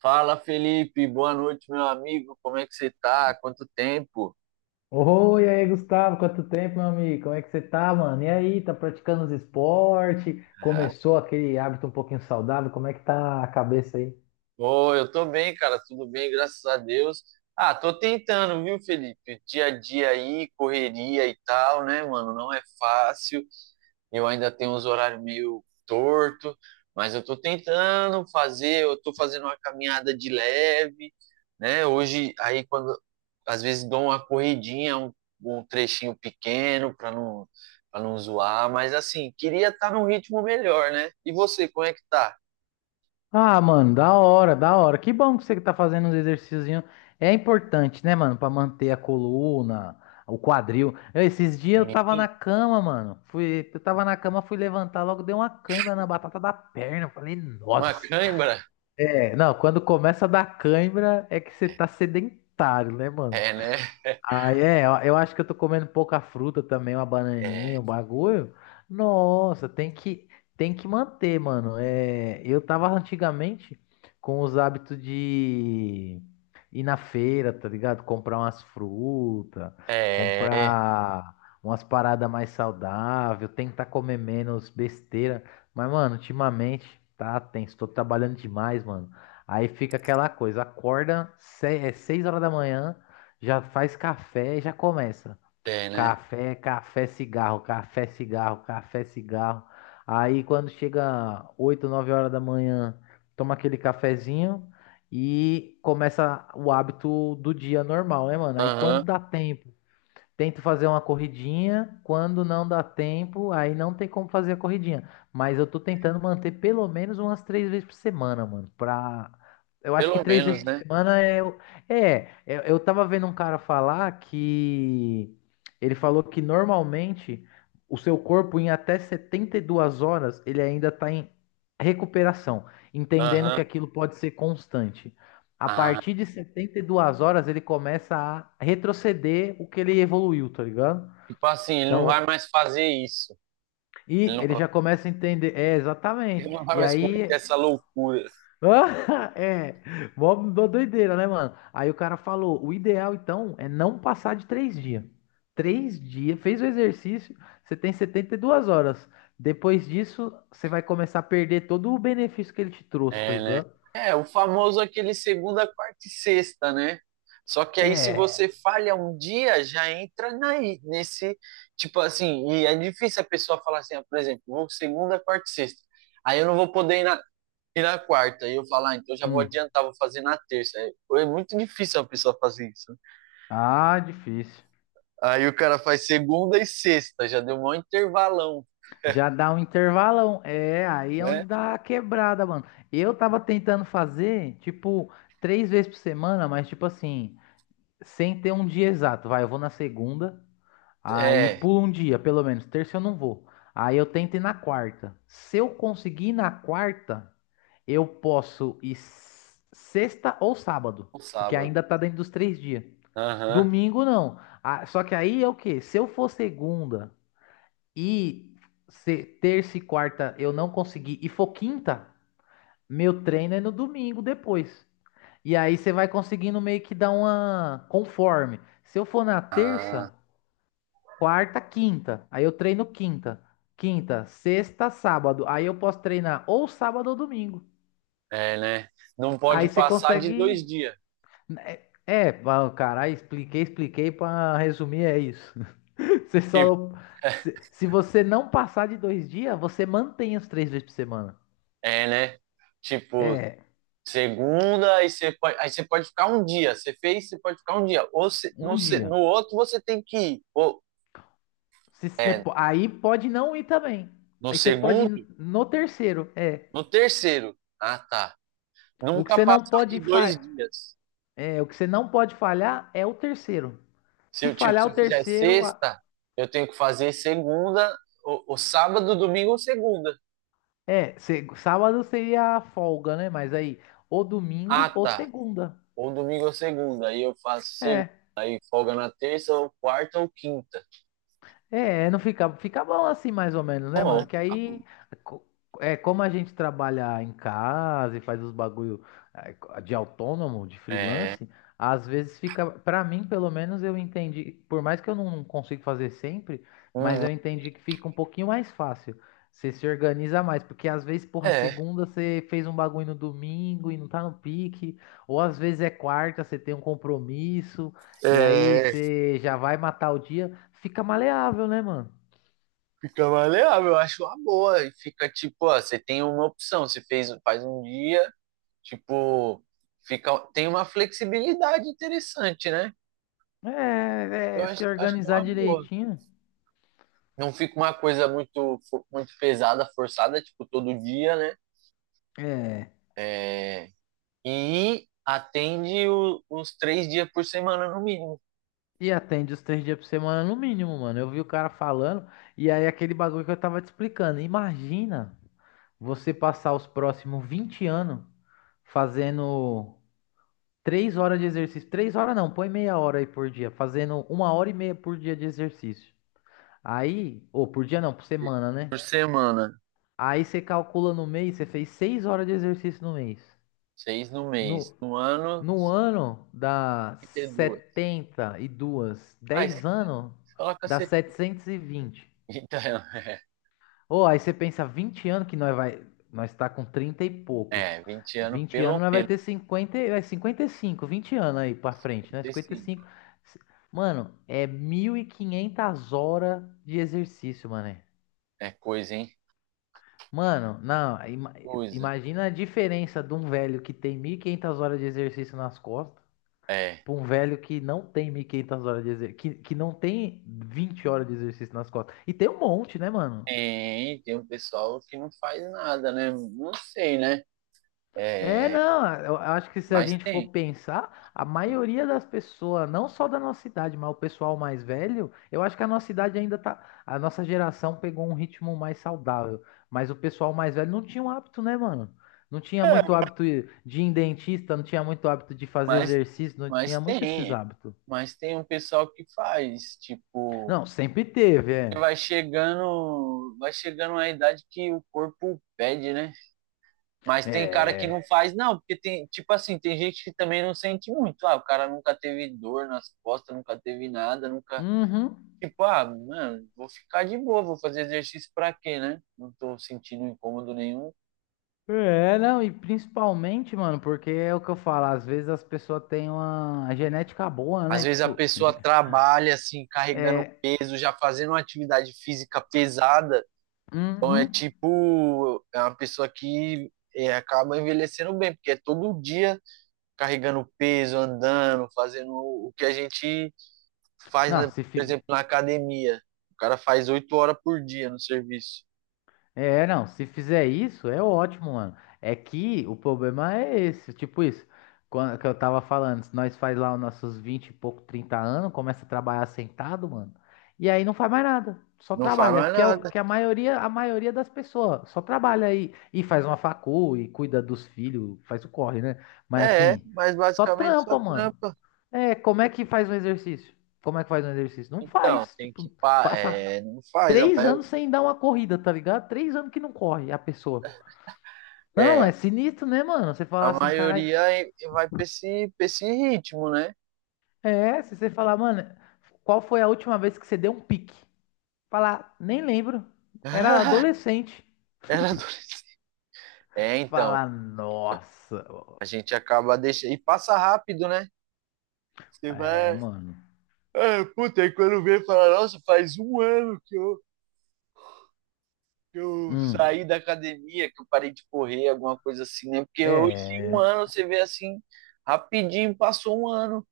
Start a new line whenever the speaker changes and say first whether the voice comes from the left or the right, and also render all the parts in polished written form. right: Fala, Felipe. Boa noite, meu amigo. Como é que você tá? Quanto tempo?
left: Oi, e aí, Gustavo, quanto tempo, meu amigo? Como é que você tá, mano? E aí, tá praticando os esportes? Começou aquele hábito um pouquinho saudável? Como é que tá a cabeça aí?
right: Ô, eu tô bem, cara. Tudo bem, graças a Deus. Ah, tô tentando, viu, Felipe? Dia a dia aí, correria e tal, né, mano? Não é fácil. Eu ainda tenho uns horários meio torto, mas eu estou tentando fazer, eu estou fazendo uma caminhada de leve, né? Hoje, aí quando às vezes dou uma corridinha, um trechinho pequeno para não zoar, mas assim, queria estar tá num ritmo melhor, né? E você, como é que tá?
left: Ah, mano, da hora, da hora. Que bom que você que tá fazendo uns exercíciozinhos. É importante, né, mano, pra manter a coluna, o quadril. Esses dias eu tava na
right: Sim.
left: cama, mano. Fui, eu tava na cama, fui levantar, logo deu uma cãibra na batata da perna. Eu falei,
right: Uma
left: nossa.
right: cãibra?
left: É, não, quando começa a dar cãibra é que você tá sedentário, né, mano?
right: É, né?
left: Ah é, eu acho que eu tô comendo pouca fruta também, uma bananinha,
right: É,
left: um bagulho. Nossa, tem que manter, mano. É, eu tava antigamente com os hábitos de ir na feira, tá ligado? Comprar umas frutas,
right: é,
left: comprar umas paradas mais saudáveis, tentar comer menos besteira. Mas, mano, ultimamente tá tenso, tô trabalhando demais, mano. Aí fica aquela coisa, acorda é 6 horas da manhã. Já faz café e já começa.
right: é, né?
left: Café, café, cigarro, café, cigarro, café, cigarro. Aí quando chega 8 9 horas da manhã, toma aquele cafezinho e começa o hábito do dia normal, né, mano? Aí quando
right: Aham,
left: dá tempo, tento fazer uma corridinha, quando não dá tempo, aí não tem como fazer a corridinha. Mas eu tô tentando manter pelo menos umas três vezes por semana, mano. Pra... Eu acho que
right: pelo
left: três vezes
right: menos,
left: por
right: né?
left: semana é. É, eu tava vendo um cara falar que. Ele falou que normalmente o seu corpo, em até 72 horas, ele ainda tá em recuperação, entendendo
right: Aham.
left: que aquilo pode ser constante. A
right: Ah,
left: partir de 72 horas ele começa a retroceder o que ele evoluiu, tá ligado?
right: tipo assim, ele não vai
left: Então,
right: mais fazer isso.
left: e
right: Ele não
left: ele já começa a entender. É, exatamente.
right: Ele não vai
left: E
right: mais cometer
left: aí.
right: essa loucura.
left: É, mó mó doideira, né, mano? Aí o cara falou: o ideal então é não passar de três dias. Três dias, fez o exercício, você tem 72 horas. Depois disso, você vai começar a perder todo o benefício que ele te trouxe, tá
right: É, né?
left: ligado?
right: É, o famoso aquele segunda, quarta e sexta, né? Só que aí, se
left: É.
right: você falha um dia, já entra nesse. Tipo assim, e é difícil a pessoa falar assim, ah, por exemplo, vou segunda, quarta e sexta. Aí eu não vou poder ir ir na quarta. E eu falar, ah, então já vou
left: Hum.
right: adiantar, vou fazer na terça. É muito difícil a pessoa fazer isso.
left: Ah, difícil.
right: Aí o cara faz segunda e sexta, já deu um maior intervalão,
left: Já dá um intervalão. É, aí é
right: né?
left: onde dá a quebrada, mano. Eu tava tentando fazer, tipo, três vezes por semana, mas, tipo assim, sem ter um dia exato. Vai, eu vou na segunda, aí
right: É,
left: pulo um dia, pelo menos. Terça eu não vou. Aí eu tento ir na quarta. Se eu conseguir ir na quarta, eu posso ir sexta ou sábado,
right: o
left: porque
right: sábado.
left: ainda tá dentro dos três dias.
right: Aham.
left: Domingo não. Ah, só que aí é o quê? Se eu for segunda. E terça e quarta eu não consegui, e for quinta, meu treino é no domingo depois. E aí você vai conseguindo meio que dar uma conforme. Se eu for na
right: Ah.
left: terça, quarta, quinta, aí eu treino quinta, sexta, sábado, aí eu posso treinar ou sábado ou domingo.
right: É, né? Não pode
left: Aí você
right: passar de
left: consegue.
right: 2 dias.
left: Né, é, bom, cara, aí expliquei para resumir, é isso. Você
right: Tipo,
left: só. Se você não passar de dois dias, você mantém os três vezes por semana.
right: é, né? Tipo,
left: É,
right: segunda, aí você pode ficar um dia. Você fez, você pode ficar um dia. Ou se- no,
left: um
right: se-
left: dia.
right: no outro você tem que ir. Ou,
left: Se você,
right: é,
left: aí pode não ir também.
right: no
left: Aí você pode
right: segundo,
left: ir no terceiro. É.
right: no terceiro. Ah, tá.
left: O que
right: Nunca
left: você não
right: passar de
left: pode
right: dois
left: fa...
right: dias.
left: o que você não pode falhar é o terceiro.
right: Se
left: Se
right: eu, tipo,
left: falhar
right: se
left: o
right: eu fizer
left: terceiro,
right: sexta, eu tenho que fazer segunda, ou sábado, domingo ou segunda.
left: é, sábado seria a folga, né? Mas aí, ou
right: Ah,
left: domingo ou
right: tá.
left: segunda.
right: Ou domingo ou segunda. Aí eu faço segunda.
left: É.
right: Aí folga na terça, ou quarta ou quinta.
left: É, não fica, fica bom assim, mais ou menos, né,
right: Bom,
left: mano? Que aí, co- é como a gente trabalha em casa e faz os bagulho de autônomo, de
right: é,
left: freelance, às vezes fica, pra mim, pelo menos, eu entendi, por mais que eu não consiga fazer sempre, mas
right: Uhum.
left: eu entendi que fica um pouquinho mais fácil. Você se organiza mais, porque às vezes, porra,
right: é,
left: segunda você fez um bagulho no domingo e não tá no pique, ou às vezes é quarta, você tem um compromisso. E aí
right: é,
left: você já vai matar o dia, fica maleável, né, mano?
right: Fica maleável, eu acho uma boa. E fica tipo, ó, você tem uma opção, você fez, faz um dia, tipo, fica, tem uma flexibilidade interessante, né?
left: É,
right: Eu
left: é,
right: acho,
left: se
right: acho que é
left: organizar
right: uma boa.
left: direitinho.
right: Não fica uma coisa muito pesada, forçada, tipo, todo dia, né?
left: É.
right: É, e atende os 3 dias por semana, no mínimo.
left: E atende os três dias por semana no mínimo, mano. Eu vi o cara falando, e aí aquele bagulho que eu tava te explicando. Imagina você passar os próximos 20 anos fazendo 3 horas de exercício. Três horas não, põe meia hora aí por dia. Fazendo uma hora e meia por dia de exercício. Aí, ou por dia não, por semana, né?
right: Por semana,
left: Aí você calcula no mês, você fez 6 horas de exercício no mês.
right: seis no mês.
left: No,
right: No ano,
left: no ano dá 72, 10 anos
right: 52. Fala
left: dá
right: cacete.
left: 720.
right: Então,
left: Ou aí você pensa 20 anos que nós vai, nós tá com 30 e poucos.
right: é, vinte 20 anos
left: vinte
right: pelo
left: anos nós vai
right: menos,
left: ter 50 e- é 55, 20 anos aí para frente, né?
right: vinte e
left: Cinquenta e
right: cinco
left: cinco. Mano, é 1.500 horas de exercício, mano.
right: É coisa, hein?
left: Mano, não,
right: Coisa.
left: imagina a diferença de um velho que tem 1.500 horas de exercício nas costas
right: É.
left: para um velho que não tem 1.500 horas de exercício, que não tem 20 horas de exercício nas costas. E tem um monte, né, mano?
right: Tem um pessoal que não faz nada, né? Não sei, né?
left: É,
right: É,
left: não, eu acho que se a
right: mas
left: gente for
right: tem.
left: pensar, a
right: tem.
left: maioria das pessoas, não só da nossa idade, mas o pessoal mais velho, eu acho que a nossa idade ainda tá, a nossa geração pegou um ritmo mais saudável, mas o pessoal mais velho não tinha um hábito, né, mano? Não tinha muito hábito de ir em dentista, não tinha muito hábito de fazer
right: Mas,
left: exercício, não
right: mas
left: tinha muito esses
right: tem.
left: hábitos.
right: Mas tem um pessoal que faz, tipo,
left: Não, sempre teve, é.
right: vai chegando a idade que o corpo pede, né? Mas tem cara que
left: É.
right: não faz, não, porque tem, tipo assim, tem gente que também não sente muito. Ah, o cara nunca teve dor nas costas, nunca teve nada, nunca.
left: Uhum.
right: Tipo, ah, mano, vou ficar de boa, vou fazer exercício pra quê, né? Não tô sentindo incômodo nenhum.
left: É, não, e principalmente, mano, porque é o que eu falo, às vezes as pessoas têm uma genética boa,
right: Às
left: né?
right: vezes a
left: Tipo,
right: pessoa trabalha assim, carregando
left: é.
right: peso, já fazendo uma atividade física pesada. Então é
left: Uhum.
right: tipo, é uma pessoa que é, acaba envelhecendo bem, porque é todo dia carregando peso, andando, fazendo o que a gente faz,
left: Não,
right: né,
left: se,
right: por
left: fi-
right: exemplo, na academia. O cara faz 8 horas por dia no serviço.
left: é, não, se fizer isso, é ótimo, mano. É que o problema é esse, tipo isso. Que eu tava falando, se nós faz lá os nossos 20 e pouco, 30 anos, começa a trabalhar sentado, mano. E aí não faz mais nada, só
right: Não faz
left: trabalha,
right: mais
left: que é, o-
right: nada.
left: que é a maioria das pessoas só trabalha aí e faz uma facu e cuida dos filhos, faz o corre, né? Mas
right: É,
left: assim,
right: mas
left: só
right: basicamente só
left: trampa, mano.
right: trampa.
left: É, como é que faz um exercício? Como é que faz um exercício? Não
right: Então,
left: faz,
right: tem que.
left: tipo, passa
right: É, não faz.
left: três anos sem dar uma corrida, tá ligado? 3 anos que não corre a pessoa. Não,
right: É,
left: é sinistro, né, mano? Você
right: a
left: falar assim, caralho.
right: maioria vai pra esse ritmo, né?
left: É, se você falar, mano, qual foi a última vez que você deu um pique? Falar, nem lembro. Era adolescente.
right: Era do- É, então.
left: Falar, nossa.
right: A gente acaba deixando. E passa rápido, né? Você
left: É,
right: vai.
left: mano.
right: É, puta, aí quando vem falar, nossa, faz um ano que eu saí
left: Hum.
right: da academia, que eu parei de correr, alguma coisa assim, né? Porque hoje, um
left: É.
right: ano, você vê assim, rapidinho, passou um ano.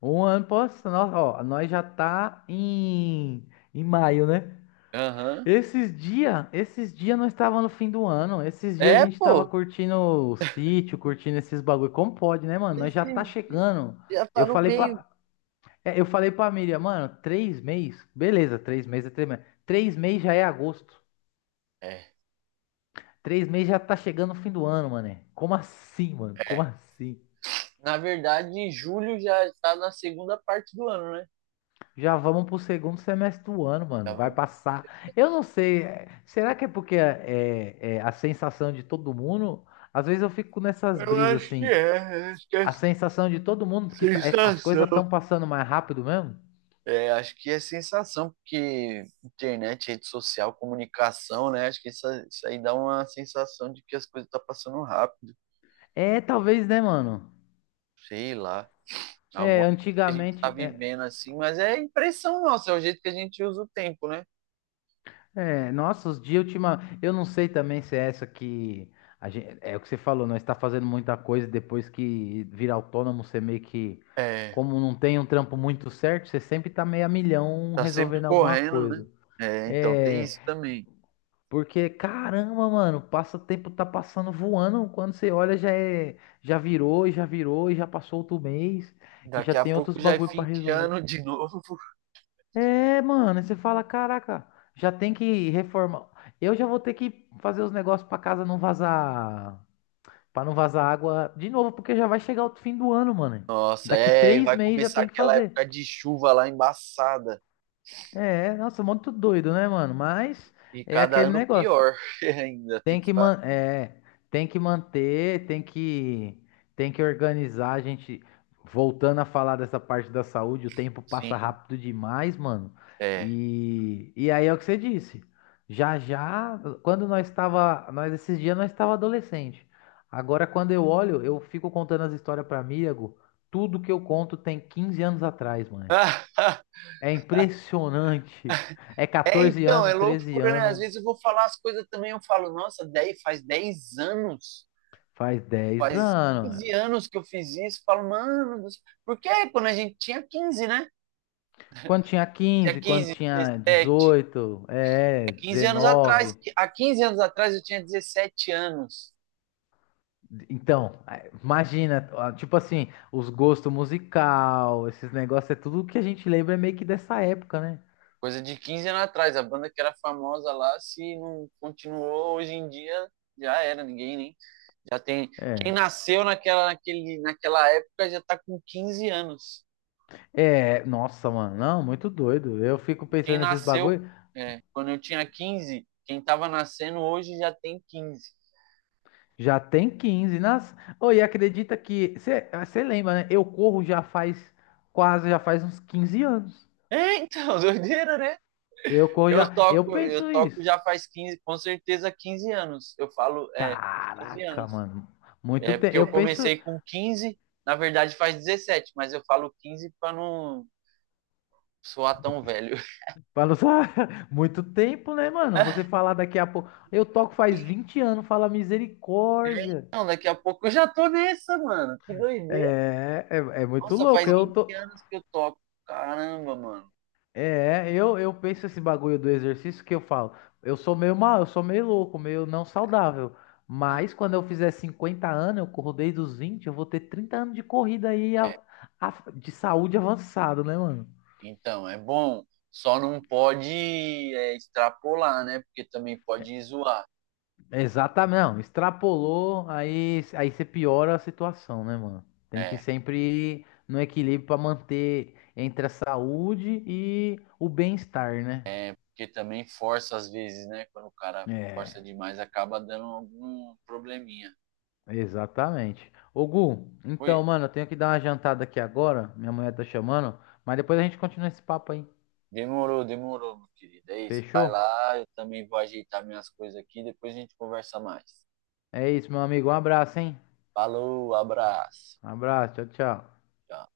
left: Um ano, posso. Nossa, ó, nós já tá em maio, né?
right: Aham.
left: Esses dias nós estava no fim do ano. Esses dias a
right: É,
left: gente tava
right: pô.
left: curtindo o sítio, curtindo esses bagulho. Como pode, né, mano? Nós já tá
right: Esse
left: chegando.
right: já tá
left: Eu
right: no
left: falei
right: meio.
left: pra, eu falei pra Miriam, mano, 3 meses, beleza, 3 meses é 3 meses. 3 meses já é agosto.
right: É,
left: Três meses já tá chegando o fim do ano, mano. Como assim, mano? Como
right: é.
left: assim?
right: Na verdade, em julho já está na segunda parte do ano, né?
left: Já vamos pro segundo semestre do ano,
right: Já
left: mano. Vai
right: vamos-
left: passar. Eu não sei. Será que é, porque é a sensação de todo mundo? Às vezes eu fico nessas
right: Eu
left: brisas
right: acho que
left: assim.
right: é, acho que é
left: A sensação de todo mundo, porque as coisas
right: sensação.
left: estão passando mais rápido mesmo?
right: É, acho que é sensação, porque internet, rede social, comunicação, né? Acho que isso aí dá uma sensação de que as coisas estão passando rápido.
left: É, talvez, né, mano?
right: Sei lá,
left: É,
right: alguma coisa que a gente tá
left: antigamente. É,
right: vivendo assim, mas é impressão nossa, é o jeito que a gente usa o tempo, né?
left: nossa, os dias ultima. Eu não sei também se é essa que. É o que você falou, nós está fazendo muita coisa e depois que vira autônomo, você meio que.
right: É,
left: Como não tem um trampo muito certo, você sempre tá meio a milhão
right: tá sempre
left: resolvendo alguma
right: correndo, né?
left: coisa.
right: É, então tem
left: É,
right: isso também.
left: porque, caramba, mano, passa o tempo tá passando voando. Quando você olha, já é, já virou, e já passou outro mês e já
right: Daqui a
left: tem
right: pouco
left: outros
right: já é
left: bagulho
right: fim
left: pra
right: de
left: resolver.
right: ano de novo.
left: É, mano, aí você fala, caraca, já tem que reformar. Eu já vou ter que fazer os negócios pra casa não vazar, pra não vazar água de novo, porque já vai chegar o fim do ano, mano.
right: Nossa,
left: Daqui
right: e
left: três
right: vai
left: meses já
right: começar
left: tem que
right: aquela
left: fazer.
right: época de chuva lá embaçada.
left: É, nossa, muito doido, né, mano? Mas
right: E
left: é
right: cada
left: aquele
right: ano
left: negócio.
right: pior ainda, tem
left: Tem
right: que
left: que
right: falar.
left: man é, tem que manter, tem que organizar a gente voltando a falar dessa parte da saúde, o tempo passa
right: Sim,
left: rápido demais, mano.
right: é.
left: E aí é o que você disse. Já já, nós esses dias nós estava adolescente. Agora quando eu olho, eu fico contando as histórias para amigo, tudo que eu conto tem 15 anos atrás, mano. É impressionante. É
right: É,
left: 14
right: então, é
left: anos, 13
right: loucura, né? Às
left: anos,
right: vezes eu vou falar as coisas também, eu falo, nossa, 10, faz 10 anos
left: faz 10
right: faz
left: anos.
right: 15 anos que eu fiz isso, falo, mano, porque quando a gente tinha 15, né?
left: Quando tinha
right: Tinha
left: 15, quando
right: 15,
left: tinha
right: 17,
left: 18,
right: há
left: é,
right: 15 anos atrás,
left: 19.
right: há 15 anos atrás eu tinha 17 anos,
left: Então, imagina, ah, tipo assim, os gostos musical, esses negócios, é tudo que a gente lembra meio que dessa época, né?
right: coisa de 15 anos atrás, a banda que era famosa lá, se não continuou hoje em dia, já era, ninguém nem, já tem, quem
left: É.
right: nasceu naquela época já tá com 15 anos,
left: É, nossa, mano, não, muito doido. Eu fico
right: quem
left: pensando nesses
right: nasceu
left: bagulho.
right: quando eu tinha 15, quem tava nascendo hoje já tem 15.
left: Já tem 15, nas. Ô, e acredita que. Você lembra, né? Eu corro já faz uns 15 anos.
right: É, então, doideira, né?
left: Eu corro
right: Eu
left: já. Eu
right: toco, eu
left: penso
right: toco
left: isso.
right: já faz 15, com certeza 15 anos. Eu falo, 15
left: Caraca,
right: anos.
left: mano. Muito
right: É porque
left: tempo. Eu
right: eu
left: penso.
right: comecei com 15. Na verdade faz 17, mas eu falo 15 para não soar tão velho.
left: Fala só, muito tempo, né, mano? Você falar daqui a pouco. Eu toco faz 20 anos, fala misericórdia.
right: Não, daqui a pouco eu já tô nessa, mano. Que doideira.
left: É, é, é muito
right: Nossa,
left: louco.
right: faz
left: Eu
right: 20
left: tô.
right: anos que eu toco. Caramba, mano.
left: É, eu penso esse bagulho do exercício que eu falo. Eu sou meio mal, eu sou meio louco, meio não saudável. Mas quando eu fizer 50 anos, eu corro desde os 20, eu vou ter 30 anos de corrida aí de saúde avançada, né, mano?
right: Então, é bom. Só não pode é, extrapolar, né? Porque também pode zoar.
left: Exatamente, não, extrapolou, aí você piora a situação, né, mano? Tem que
right: É,
left: sempre ir no equilíbrio pra manter entre a saúde e o bem-estar, né?
right: porque também força às vezes, né? Quando o cara força
left: É,
right: demais, acaba dando algum probleminha.
left: exatamente. Ô, Gu, então,
right: Fui.
left: mano, eu tenho que dar uma jantada aqui agora, minha mulher tá chamando, mas depois a gente continua esse papo aí,
right: Demorou, demorou, meu querido. É isso. Vai
left: fechou?
right: lá, eu também vou ajeitar minhas coisas aqui, depois a gente conversa mais.
left: É isso, meu amigo, um abraço, hein?
right: Falou, abraço.
left: Um abraço, tchau, tchau.
right: Tchau.